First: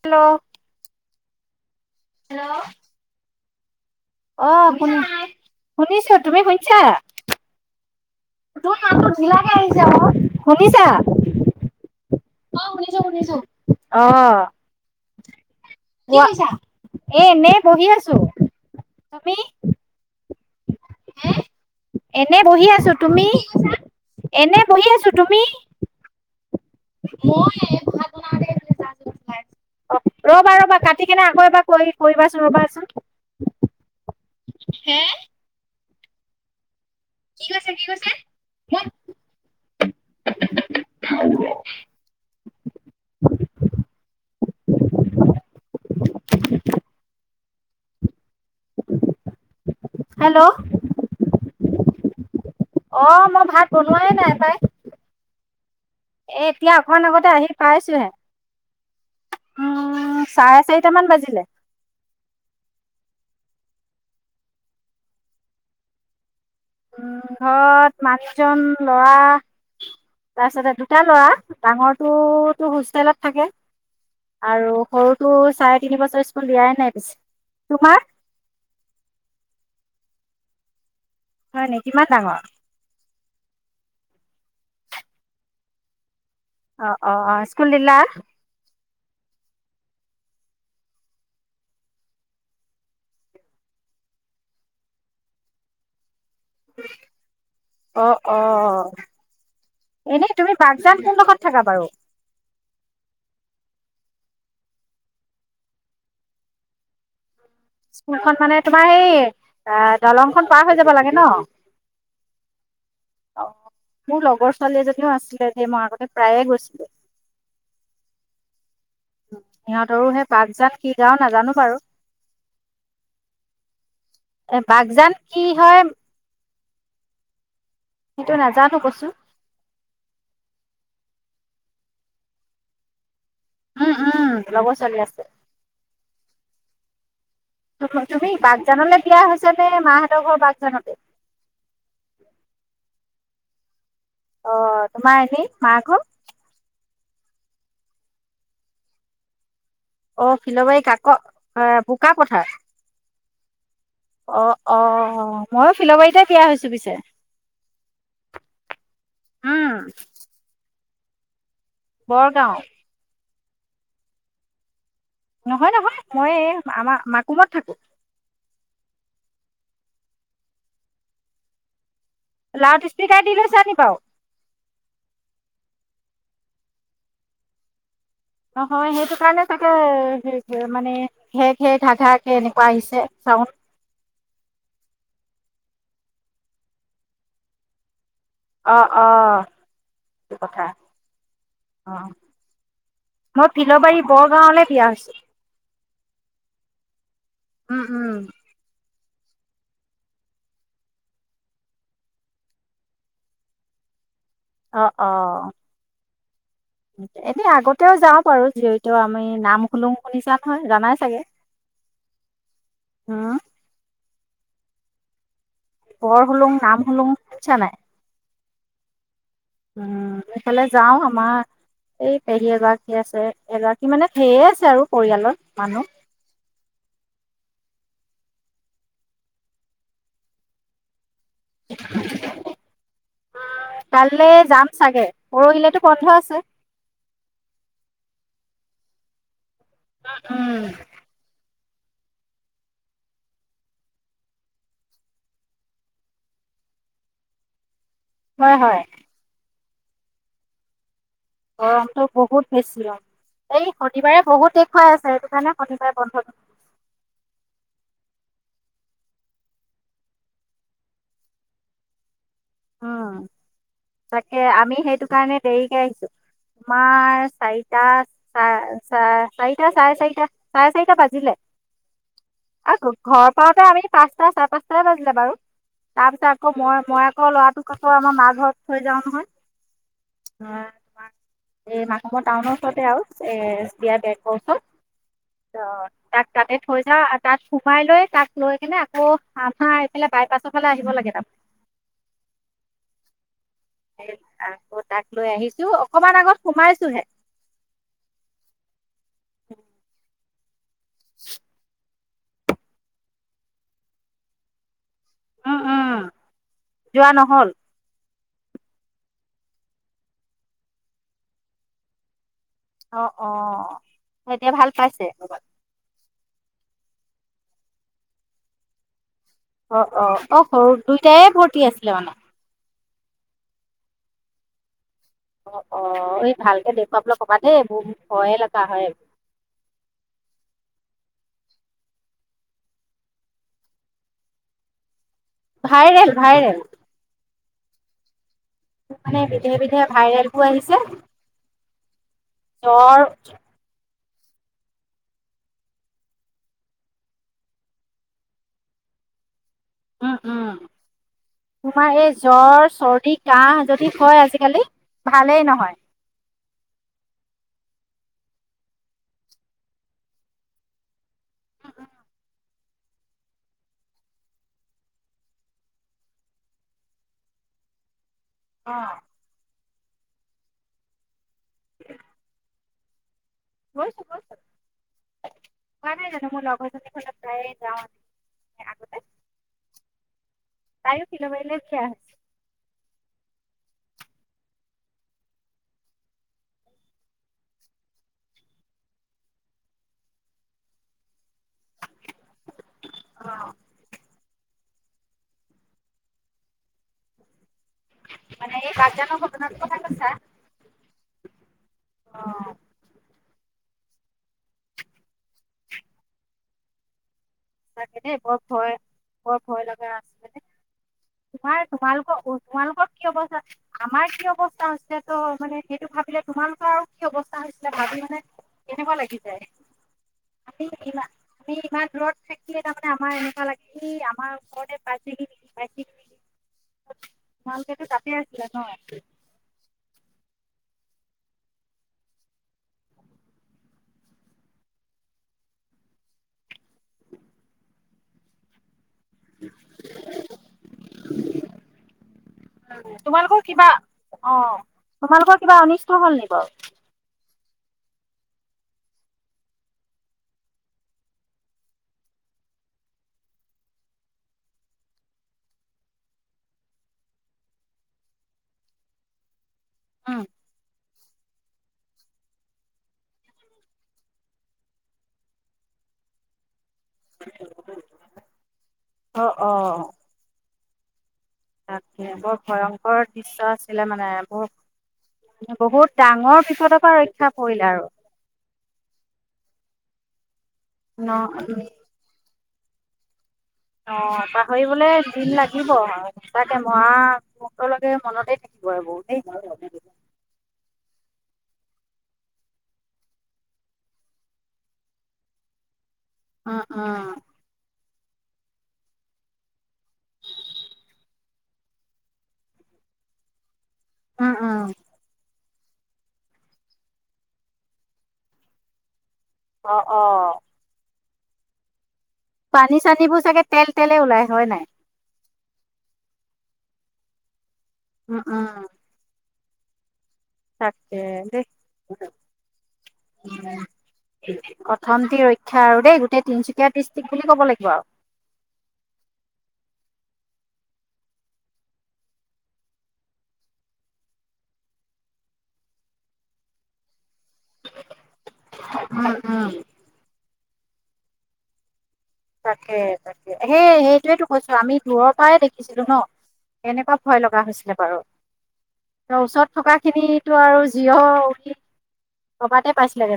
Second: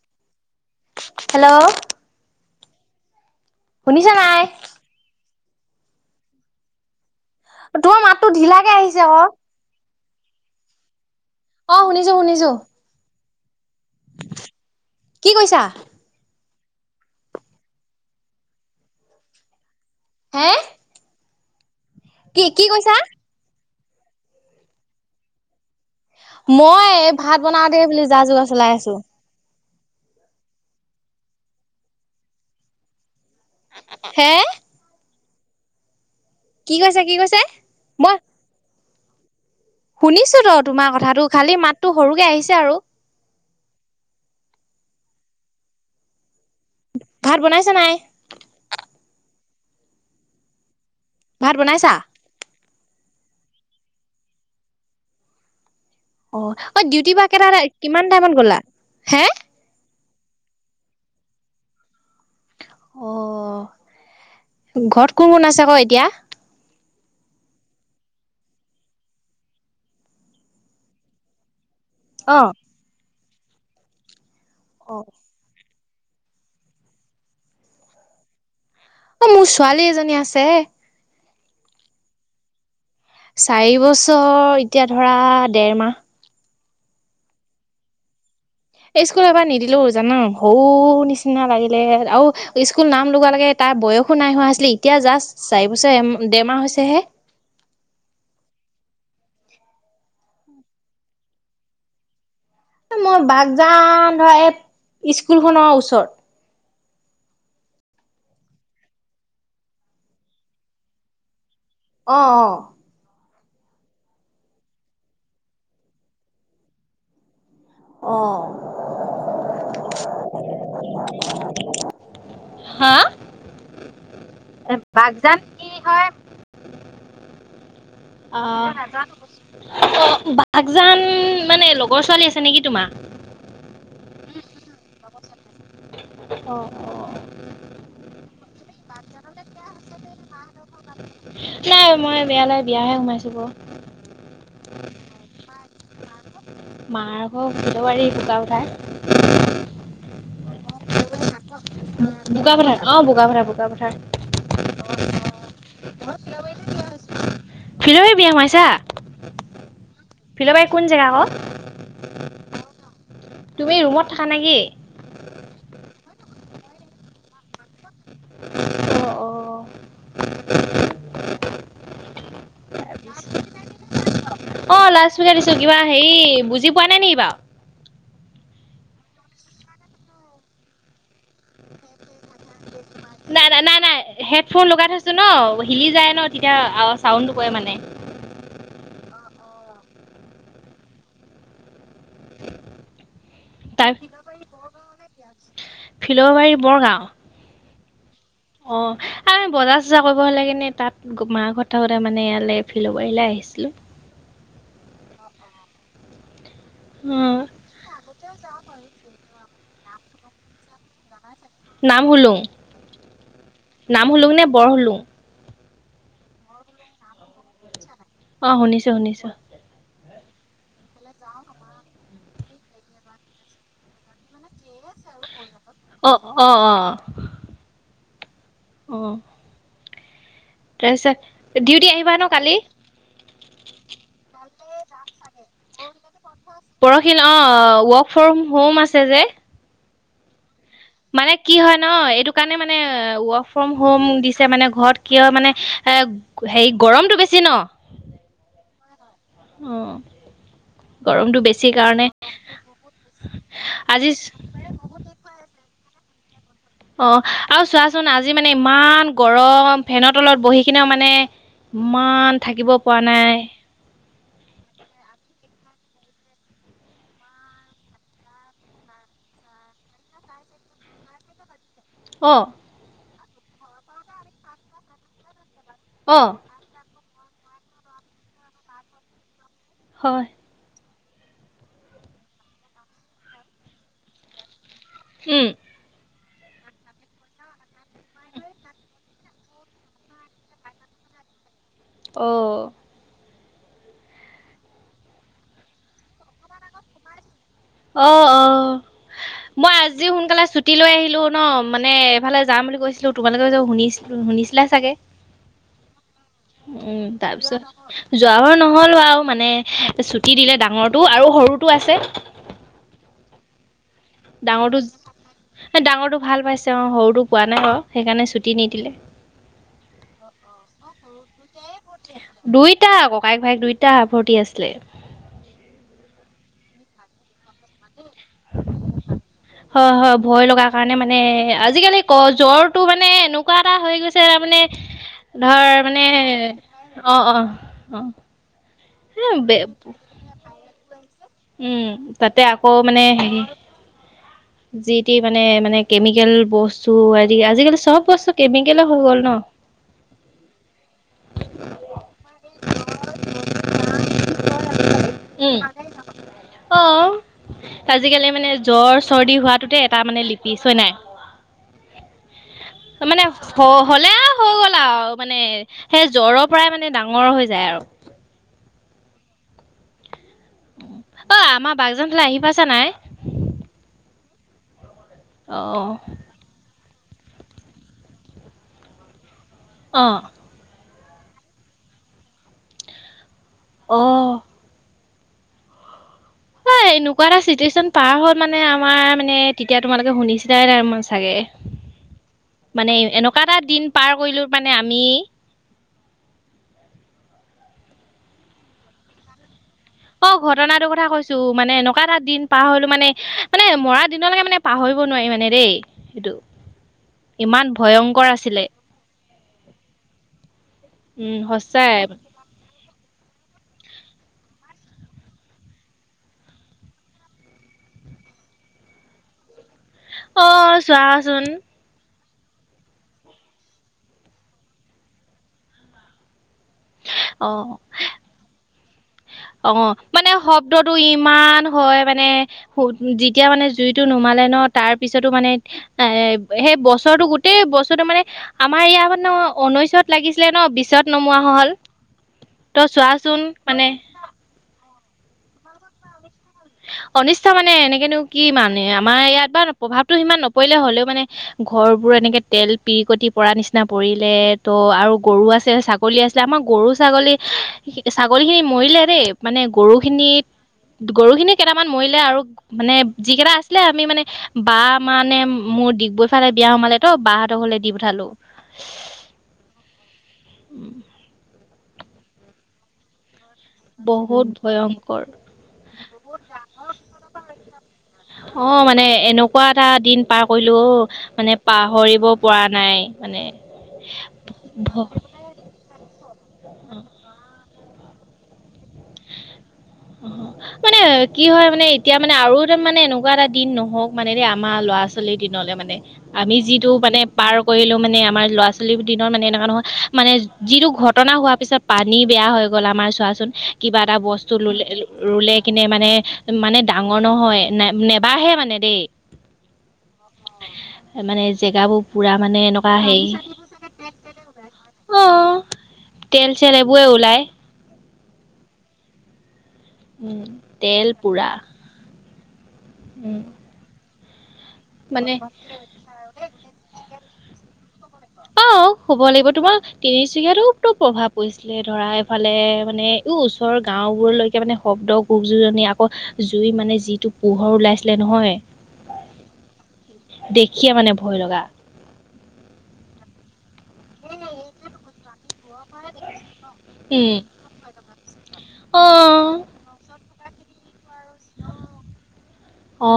Hello hello hello শুনিছা নাই অ শুনিছ শুনিছো তুমি শুনিছা নাই? তোমাৰ মাতটো ঢিলাকে তোৰ আহিছে মাতটো আকৌ। ঢিলাকে আহিছা আক শুনিছা অ শুনি অ শুনিছো শুনিছো অ কি কৈছা? শুনিছা এ এনে বহি আছো তুমি? হে এনে কি কি বহি আছো কৈছা? তুমি এনে বহি আছো তুমি? মই ভাত মই বনাওঁতে বুলি ভাত যা- বনাওতে যোগাৰ এইফালে চলাই আছো। যাইছিলো ওলাই। অ ৰবা ৰ'বা কাটি কেনে আকৌ এবাৰ কৰিবাচোন ৰ'বাচোন হে হে কি কৈছে কি কৈছে মই মই শুনিছো তো তোমাৰ কথাটো খালি মাততো সৰুকে আহিছে আৰু। [inaudible] ভাত বনাইছা নাই? হেল্ল'! ভাত বনাইছা? অ' মই ভাত বনোৱাই নাই পাই। অ এ' এতিয়া অ অকন ডিউটি বা আগতে কেইটা আহি কিমান পাইছোহে। টাইমত গ'লা? হে? চাৰে চাৰিটা মান বাজিলে। অ', ঘৰত কোন, কোন আছে আকৌ এতিয়া? উম, ঘৰত মানুহজন, ল'ৰা তাৰপিছতে দুটা ল'ৰা। অ। ডাঙৰটোতো হোষ্টেলত থাকে, আৰু অ সৰুটো চাই তিন বছৰ স্কুল দিয়াই নাই পিছে, তোমাৰ? অ', মোৰ ছোৱালী এজনী আছে। হয় নি কিমান ডাঙৰ? চাৰি বছৰ এতিয়া ধৰা ডেৰ মাহ। অ', অ', স্কুল দিলা? এই স্কুল এবাৰ নিদিলো জান শৰু নিচিনা লাগিলে আৰু স্কুল নাম লগোৱা লগে তাত তাৰ বয়সো নাই হোৱা আছিলে এতিয়া জাষ্ট চাৰি বছৰ এম অ', অ'। এনেই তুমি বাগজান কোন ডখৰত থাকা বাৰু? এ মই বাগজান ধৰা এই স্কুলখনৰ ওচৰত। স্কুলখন মানে, তোমাৰ সেই অ', দলংখন পাৰ হৈ যাব লাগে ন'? অ', অ'। অ', মোৰ লগৰ ছোৱালী এজনীও আছিলে দে মই আগতে প্ৰায়ে গৈছিলো। অ'। সিহঁতৰো সেই বাগজাত কি গাওঁ নাজানো বাৰু। অ এ' বাগজান কি হয় সেইটো নাজানো অ' কৈছো বাগদান মানে লগৰ ছোৱালী আছে নেকি তোমাৰ? উম, উম লগৰ ছোৱালী আছে। অ' অ'। তুমি বাগজানলৈ বিয়া হৈছে নে মাহঁতৰ ঘৰ বাগজানতে। নাই মই [unintelligible] সোমাইছো বাৰু। অ', তোমাৰ এনে মাৰ ঘৰ? মাৰ ঘৰ [unintelligible] অ', ফিল'বাৰী কাক, বোকপথাৰ। বোকাপথাৰ অ বোকাপথাৰ বোকাপথাৰ অ', অ', ময়ো ফিলাবাৰীতে বিয়া হৈছো পিছে। ফিলাবাৰী বিয়া সোমাইছা। উম। ফিলবাৰী কোন জেগা ক'? বৰগাঁও। তুমি ৰুমত থাকা নেকি? নহয়, নহয় মই এই আমাৰ মাকুমত থাকোঁ। অ', অ', [inaudible] লাউড [unintelligible] স্পীকাৰ দি লৈছা নি বাৰু অ', লাউড স্পীকাৰ দিছোঁ কিবা হেয়ি বুজি পোৱা নাই নি বাৰু? নহয় সেইটো কাৰণে চাগে, মানে ঘে, ঘে ঘা, ঘা কে এনেকুৱা আহিছ নাই, নাই, নাই, নাই হেডফোন লগাই থৈছোঁ ন'। হিলি যায় ন' তেতিয়া আ, চাউণ্ডটো কৰে মানে। অ', অ', টো কথা অ'। মই তাৰ ফিল'বাৰী বৰ গাঁৱলৈ বিয়া হৈছোঁ। ফিল'বাৰী বৰগাঁও। উম, উম। অ', আমি বজাৰ, চজাৰ কৰিব হ'লে কিনে তাত, মাঘৰত থাকোঁতে মানে ইয়ালে ফিল'বাৰীলৈ আহি চিলো। অ', অ'। অ', এনেই আগতেও যাওঁ বাৰু যিহেতু আমি নাম খুলোং শুনিছা নহয়, জানাই চাগে। নাম হোলোং, উম নাম হোলোং নে বৰ হোলোং? বৰ হোলোং, নাম হোলোং শুনিছা নাই? অ' শুনিছো-শুনিছো। উম, এইফালে যাও আমাৰ এই পেহী এগৰাকী আছে এগৰাকী মানে [unintelligible] আছে আৰু। পৰিয়ালত মানুহ। অ', অ', অ', অ'। তাৰপিছত ডিউটি আহিবা ন কালি? কাইলৈ যাম চাগে পৰহিলেতো বন্ধ আছে। পৰহি অ' ৱৰ্ক ফ্ৰম হোম আছে যে। উম, উম। মানে কি হয় ন এইটো কাৰণে মানে ৱৰ্ক ফ্ৰম হোম দিছে মানে ঘৰত কিয় মানে হেৰি গৰমটো বেছি ন। হয়, হয়। অ'। গৰমটো বেছি গৰম কাৰণে তো বহোত বেচি অ'। এই আজি শনিবাৰে বহুত দেখুৱাই আছে সেইটো কাৰণে শনিবাৰে বন্ধ। অ' আৰু চোৱাচোন আজি মানে ইমান গৰম ফেনৰ তলত বহি কিনেও মানে ইমান থাকিব পৰা উম নাই। তাকে আমি সেইটো কাৰণে দেৰিকে আহিছো। তোমাৰ চাৰিটা, চাৰিটা চাৰে চাৰিটা, চাৰে চাৰিটা বাজিলে। অ'। আৰু ঘৰ পাওঁতে আমি পাঁচটা চাৰে পাঁচটাই বাজিলে বাৰু তাৰ অ পিছত আকৌ মই মই আকৌ ল'ৰাটোক আকৌ আমাৰ মা ঘৰত থৈ যাওঁ নহয় হয় অ'। মাৰ এই মাকমৰ টাউনৰ ওচৰতে আৰু এ [unintelligible] উম ওচৰত। অ'। তাক তাতে থৈ যাওঁ আৰু তাত সোমাই লৈ তাক লৈ কিনে আকৌ আমাৰ এইফালে বাইপাছৰ ফালে আহিব লাগে। [inaudible] অ'। আকৌ তাক লৈ আহিছো অকমান আগত সোমাইছো হে। অ', অ' মই আজি সোনকালে ছুটি লৈ আহিলো ন মানে ইফালে যাম বুলি কৈছিলো তোমালোকে যে শুনিছিল শুনিছিলে চাগে। অ' অ। উম, তাৰপিছত যোৱাবাৰ নহলো আৰু মানে ছুটি দিলে ডাঙৰটো আৰু সৰুটো আছে। অ' অ। এতিয়া ভাল ডাঙৰটো, পাইছে ডাঙৰটো ভাল পাইছে অ', সৰুটো পোৱা নাই বাৰু সেইকাৰণে ছুটি নিদিলে। অ', - অ', - অ', সৰুটোই দুইটা ককাইক ভাইক দুইটা ভৰ্তি আছিলে। অ', - অ', এই ভালকে দেখুৱাবলৈ ক'বা দেই বহুত ভয়ে লগা হয়। হয়---হয় ভয় লগা কাৰণে মানে আজিকালি ক জ্বৰটো মানে এনেকুৱা এটা হৈ গৈছে তাৰমানে মানে ধৰ মানে ভাইৰেল ভাইৰেল অ', - অ', - অ', মানে হে বিধে- বিধে ভাইৰেলবোৰ আহিছে। উম তাতে আকৌ জ্বৰ মানে হেৰি যিটি মানে মানে কেমিকেল বস্তু আদি আজিকালি চব বস্তু কেমিকেল হৈ গ'ল ন উম-উম তোমাৰ এই জ্বৰ চৰ্দি কাহ যদি হয় আজিকালি ভালেই উম। নহয়। অ', আজিকালি মানে জ্বৰ চৰ্দি হোৱাটোতে এটা মানে লিপিচ হয় নাই। [unintelligible] মানে হলে হৈ গ'ল আৰু মানে সেই জ্বৰৰ পৰাই মানে ডাঙৰ হৈ যায় আৰু অ', অ', আমাৰ বাগজান ফালে আহি পাইছা নাই? গৈছোঁ-গৈছোঁ, কোৱা অ', নাই জানোঁ মোৰ লগৰজনী ঘৰলৈ প্ৰায়ে যাওঁ আগতে অ', তায়ো [unintelligible] বেয়া। অ', হয়। এনেকুৱা এটা চিটুৱেশচন পাৰ হ'ল মানে আমাৰ মানে তেতিয়া তোমালোকে শুনিছিলাই নাই মই চাগে মানে এনেকুৱা অ এটা দিন পাৰ কৰিলো মানে আমি মানে এই বাঘজানৰ ঘটনাটো অ', ঘটনাটোৰ কথা কৈছো মানে এনেকুৱা এটা অ দিন পাৰ হলো মানে মানে মৰা দিনলৈকে মানে পাহৰিব নোৱাৰি মানে দেই সেইটো সঁচাকে দেই বৰ ভয় বৰ ভয় লগা আছে মানে। উম তোমাই সঁচাই তোমালোকৰ-তোমালোকৰ কি অৱস্থা আমাৰ কি অৱস্থা হৈছিলে তো মানে সেইটো ভাবিলে তোমালোকৰ আৰু কি অৱস্থা হৈছিলে ভাবিব মানে কেনেকুৱা লাগি যায় আমি অ', ইমান চোৱাচোন আমি ইমান [unintelligible] তাৰমানে আমাৰ এনেকুৱা লাগে কি আমাৰ ঘৰতে পাইছেহি নেকি পাইছেহি নেকি অ তোমালোকেতো তাতে আছিলে ন অ', মানে শব্দটো ইমান হয় মানে যেতিয়া মানে জুইটো নোমা নোমালে ন তাৰপিছতো মানে সেই বছৰটো গোটেই বছৰটো মানে আমাৰ ইয়াত মানে ঊনৈশত লাগিছিলে ন বিশত নোমোৱা হ'ল। ত ন চোৱাচোন তোমালোকৰ কিবা মানে অ', তোমালোকৰ কিবা অনিষ্ট হ'ল নেকি বাৰু? [unintelligible] অনিষ্ট মানে এনেকেনো কি মানে আমাৰ ইয়াত বা প্ৰভাৱতটো সিমান নপৰিলে হ'লেও মানে ঘৰবোৰ এনেকে তেল পিৰিকটি পৰা নিচিনা পৰিলে ত' আৰু গৰু আছে ছাগলী আছিলে আমাৰ গৰু ছাগলী ছাগলী ছাগলী খিনি মৰিলে দেই মানে গৰু বাৰু খিনিক গৰু খিনিক কিছুমান মৰিলে আৰু মানে যি কেইটা আছিলে আমি মানে বা মানে মোৰ ডিগবৈ ফালে বিয়া সোমালে ত বাহতৰ ঘৰলে দি পঠালোঁ। অ অ তাকে বৰ ভয়ংকৰ দৃশ্য আছিল আছিলে মানে বহুত ভয়ংকৰ বহু বহুত ডাঙৰ বিপদৰ পৰা ৰক্ষা পৰিলে আৰু অ', মানে এনেকুৱা এটা দিন পাৰ কৰিলো অ', মানে ন পাহৰিব পৰা নাই। মানে অ', পাহৰিবলে দিন লাগিব আৰু সঁচাকে মৰা [unintelligible] লৈকে মনতেই থাকিব আৰু বহুতেই। অ, মানে কি হয় মানে এতিয়া মানে আৰু তাৰ মানে এনেকুৱা এটা দিন নহওক মানে দে আমাৰ লগ ল'ৰা- ছোৱালি দিনলে মানে আমি উম, যিটো উম, মানে পাৰ কৰিলো মানে আমাৰ ল'ৰা ছোৱালীৰ দিনৰ মানে এনেকুৱা নহয় মানে যিটো ঘটনা হোৱা পিছত পানী বেয়া হৈ গ'ল আম আমাৰ চোৱাচোন কিবা এটা উম, বস্তু উম। ল'লে ৰুলে কিনে মানে-মানে ডাঙৰ নহয় নে -নেবাঢ়ে মানে দেই। অ', অ', এ মানে জেগাবোৰ পুৰা মানে পানী এনেকুৱা চানীবোৰ চাগে তেল তেলে হেই ওলাই হয় নাই? অ, তেল চেলেবুৱে ওলায়। উম- উম উম তাকে তেল দে পুৰা [unintelligible] উম, প্ৰথমটি মানে ৰক্ষা আৰু দেই গোটেই তিনচুকীয়া ডিষ্ট্ৰিক বুলি ক'ব লাগিব আৰু। অ', অ, হ'ব লাগিব তোমাৰ তিনিচুকীয়াতো তো প্ৰভাৱ পৰিছিলে ধৰা এফালে মানে ও-ওচৰ গা গাওবোৰলৈকে মানে শব্দ গোপ যুজনি আকৌ জুই মানে যি তো পোহৰ ওলাইছিলে নহয় উম, উম। দেখিয়ে মানে ভয় লগা। তাকে- তাকে হে- হে সেটোৱে কৈছো আমি দূৰৰ পৰা দেখিছিলো ন' এনেকুৱা ভয় উম লগা হৈছিলে বাৰু ত' অঁ ওচৰত থকা খিনিতো আৰু জি হওঁ [unintelligible] অ',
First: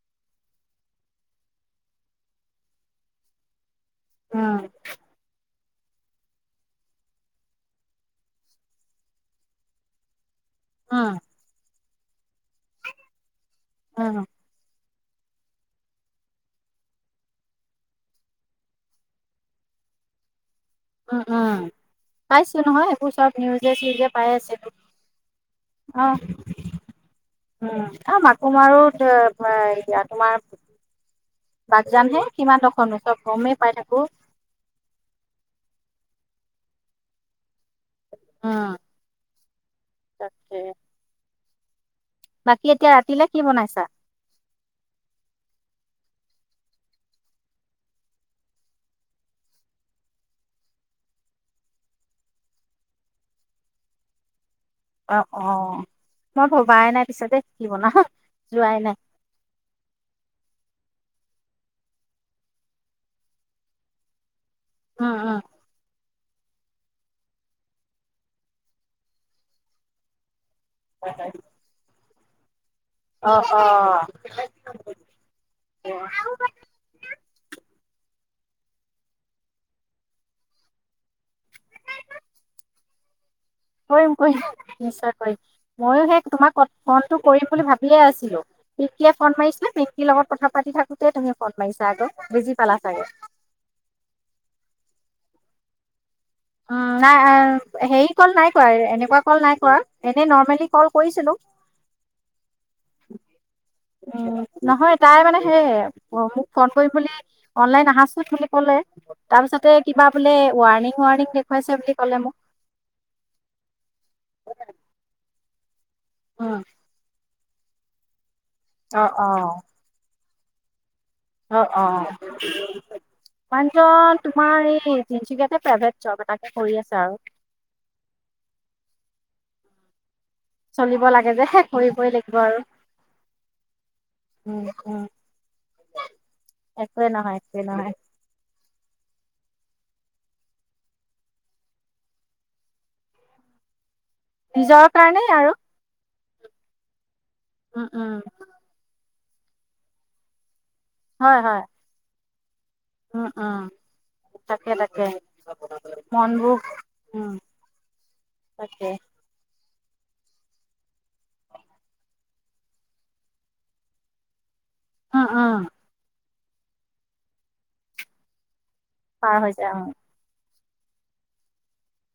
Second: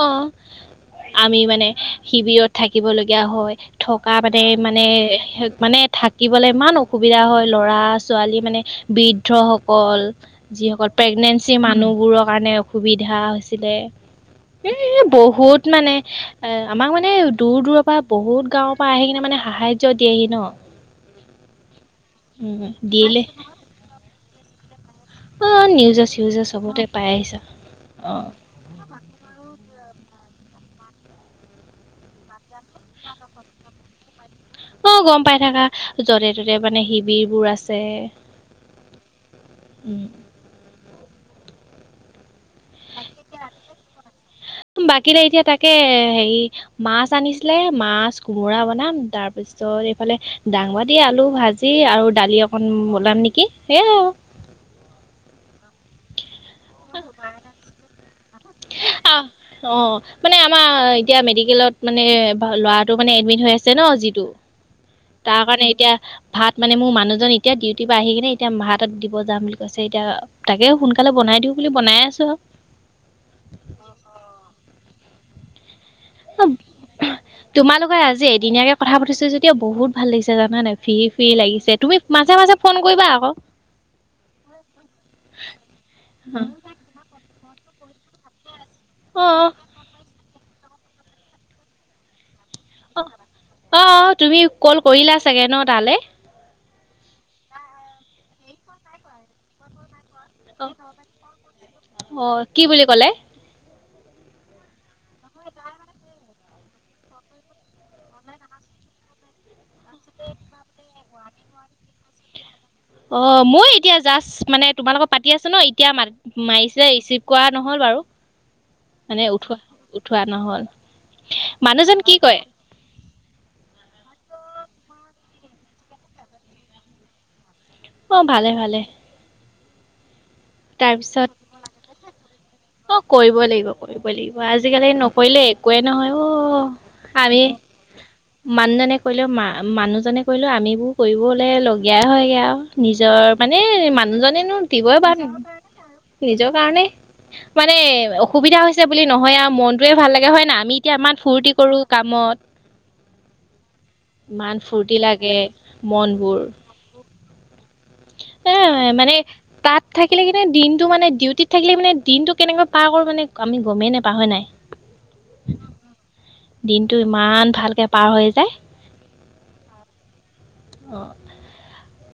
অ', আমি ই মানে শিবিৰত থাকিবলগীয়া হয় থকা উম, মানে- মানে মানে থাকিবলে ইমান অসুবিধা হয় ল'ৰা- ছোৱালী মানে বৃদ্ধ সকল যিসকল উম। প্ৰেগনেঞ্চি মানুহবোৰৰ কাৰণে অসুবিধা হৈছিলে। উম, এ বহুত মানে এ আমাক মানে দূৰ দূৰৰ পৰা বহুত গাঁৱৰ পৰা আহি কিনে মানে সাহা দিয়েহি ন। উম উম পাইছো উম নহয় এইবোৰ দিলে চব নিউজে চিউজে পাই আছে অ অ নিউজে চিউজে চবতে পাই আহিছা উম অ মাকোম আৰু। এতিয়া তোমাৰ বাগজান হে সিমান দখ চব গমেই পাই থাকো। অ গম পাই থাককা য'তে ততে মানে শিবিৰ বোৰ আছে। উম, উম তাকে। বাকী এতিয়া ৰাতিলে কি বনাইছা? বাকী এতিয়া তাকে হেৰি মাছ আনিছিলে মাছ কোমোৰা বনাম তাৰ পিছত। তাৰত এইফালে দাংবডি, আলু ভাজি আৰু দালি অকণ বনাম নেকি সেইয়াই আৰু। [unintelligible] অ অ মই ভবাই নাই পিছ দেই কি বনাম। আহ অ মানে আমাৰ। এতিয়া মেডিকেলত মানে ল'ৰাটো মানে এডমিট হৈ আছে ন যিটো। উম, উম। তাৰ কাৰণে এতিয়া। ভাত মানে মোৰ মানুহজন এতিয়া ডিউটিৰ পৰা আহি কিনে এতিয়া ভাতত দিব যাম বুলি কৈছে এতিয়া। তাকে সোনকালে বনাই দিওঁ বুলি বনাই আছো আৰু। অ অ। অ তোমালোকৰ আজি। ধিনীয়াকে কথা পাতিছো যদিও বহুত ভাল লাগিছে জান নাই ফি ফি লাগিছে তুমি মাজে মাজে ফোন কৰিবা আকৌ। কৰিম কৰিম নিশ্চয় কৰিম ময়ো সেই তোমাৰ ক ফনটো কৰিম বুলি ভাবিয়ে আছিলো পিকিয়ে অ ফোন মাৰিছিলে প্তিৰ লগত। কথা পাতি থাকোতেই তুমি ফোন মাৰিছা আক বিজি অ অ অ তুমি কল কৰিলা চাগে ন তালে উম নাই হেৰি কল নাই কৱা এনেকুৱা কল নাই কৰা এনেই নৰ্মেলি কল কৰিছিলো অ' অ কি বুলি ক'লে? উম নহয় তাই মানে সেয় মোক ফোন কৰিম বুলি অনলাইন আহাচোন বুলি কলে তাৰপিছতে কিবা বোলে ৱাৰ্ণিং ৱাৰণিং দেখুৱাইছে বুলি কলে মোক। অ মই এতিয়া জাষ্ট মানে তোমালোকৰ পাতি আছো ন এতিয়া মা উম, মাৰিছে ৰিছি ভ কৰা নহল বাৰু। অ অ। খোৱা নহ'ল। অ অ মানুহজন কি কয়? মানুহজন তোমাৰ এই তিনচুকীয়াতে প্ৰাইভেট জব এটাকে কৰি আছে আৰু। অ ভালে ভালে। চলিব তাৰপিছত লাগে যে শেষ কৰিবই লাগিব আৰু। অ কৰিব লাগিব কৰিব লাগিব উম, আজিকালি উম। নকৰিলে একোৱেই নহয় অ একোৱে নহয় আমি একোৱে নহয় মানুহজনে কৰিলেও মা মানুহজনে কৰিলোঁ আমিবোৰ কৰিব হ'লে লগীয়াই হয়গৈ আৰু নিজৰ মানে মান মানু জনে নো নিজৰ দিবই কাৰণেই বাৰু। আৰু নিজৰ কাৰণে মানে উম, উম, অসুবিধা হৈছে বুলি নহয় আৰু মনটোৱে ভাল লাগে হয় না আমি এতিয়া আমাৰ ফূৰ্তি কৰো কামত অ অ ইমান তাকে- ফূৰ্তি তাকে লাগে মনবোৰ অ। এ মানে তাত থাকিলে কিন্তু দিনটো মানে ডিউটিত থাকিলে মানে দিনটো কেনেকৈ পাৰ কৰো মানে আমি গমেই নাপাওঁ হয় নাই। অ অ। দিনটো ইমান ভালকে পাৰ হৈ যায়। পাৰ হৈ যায় অ। অ।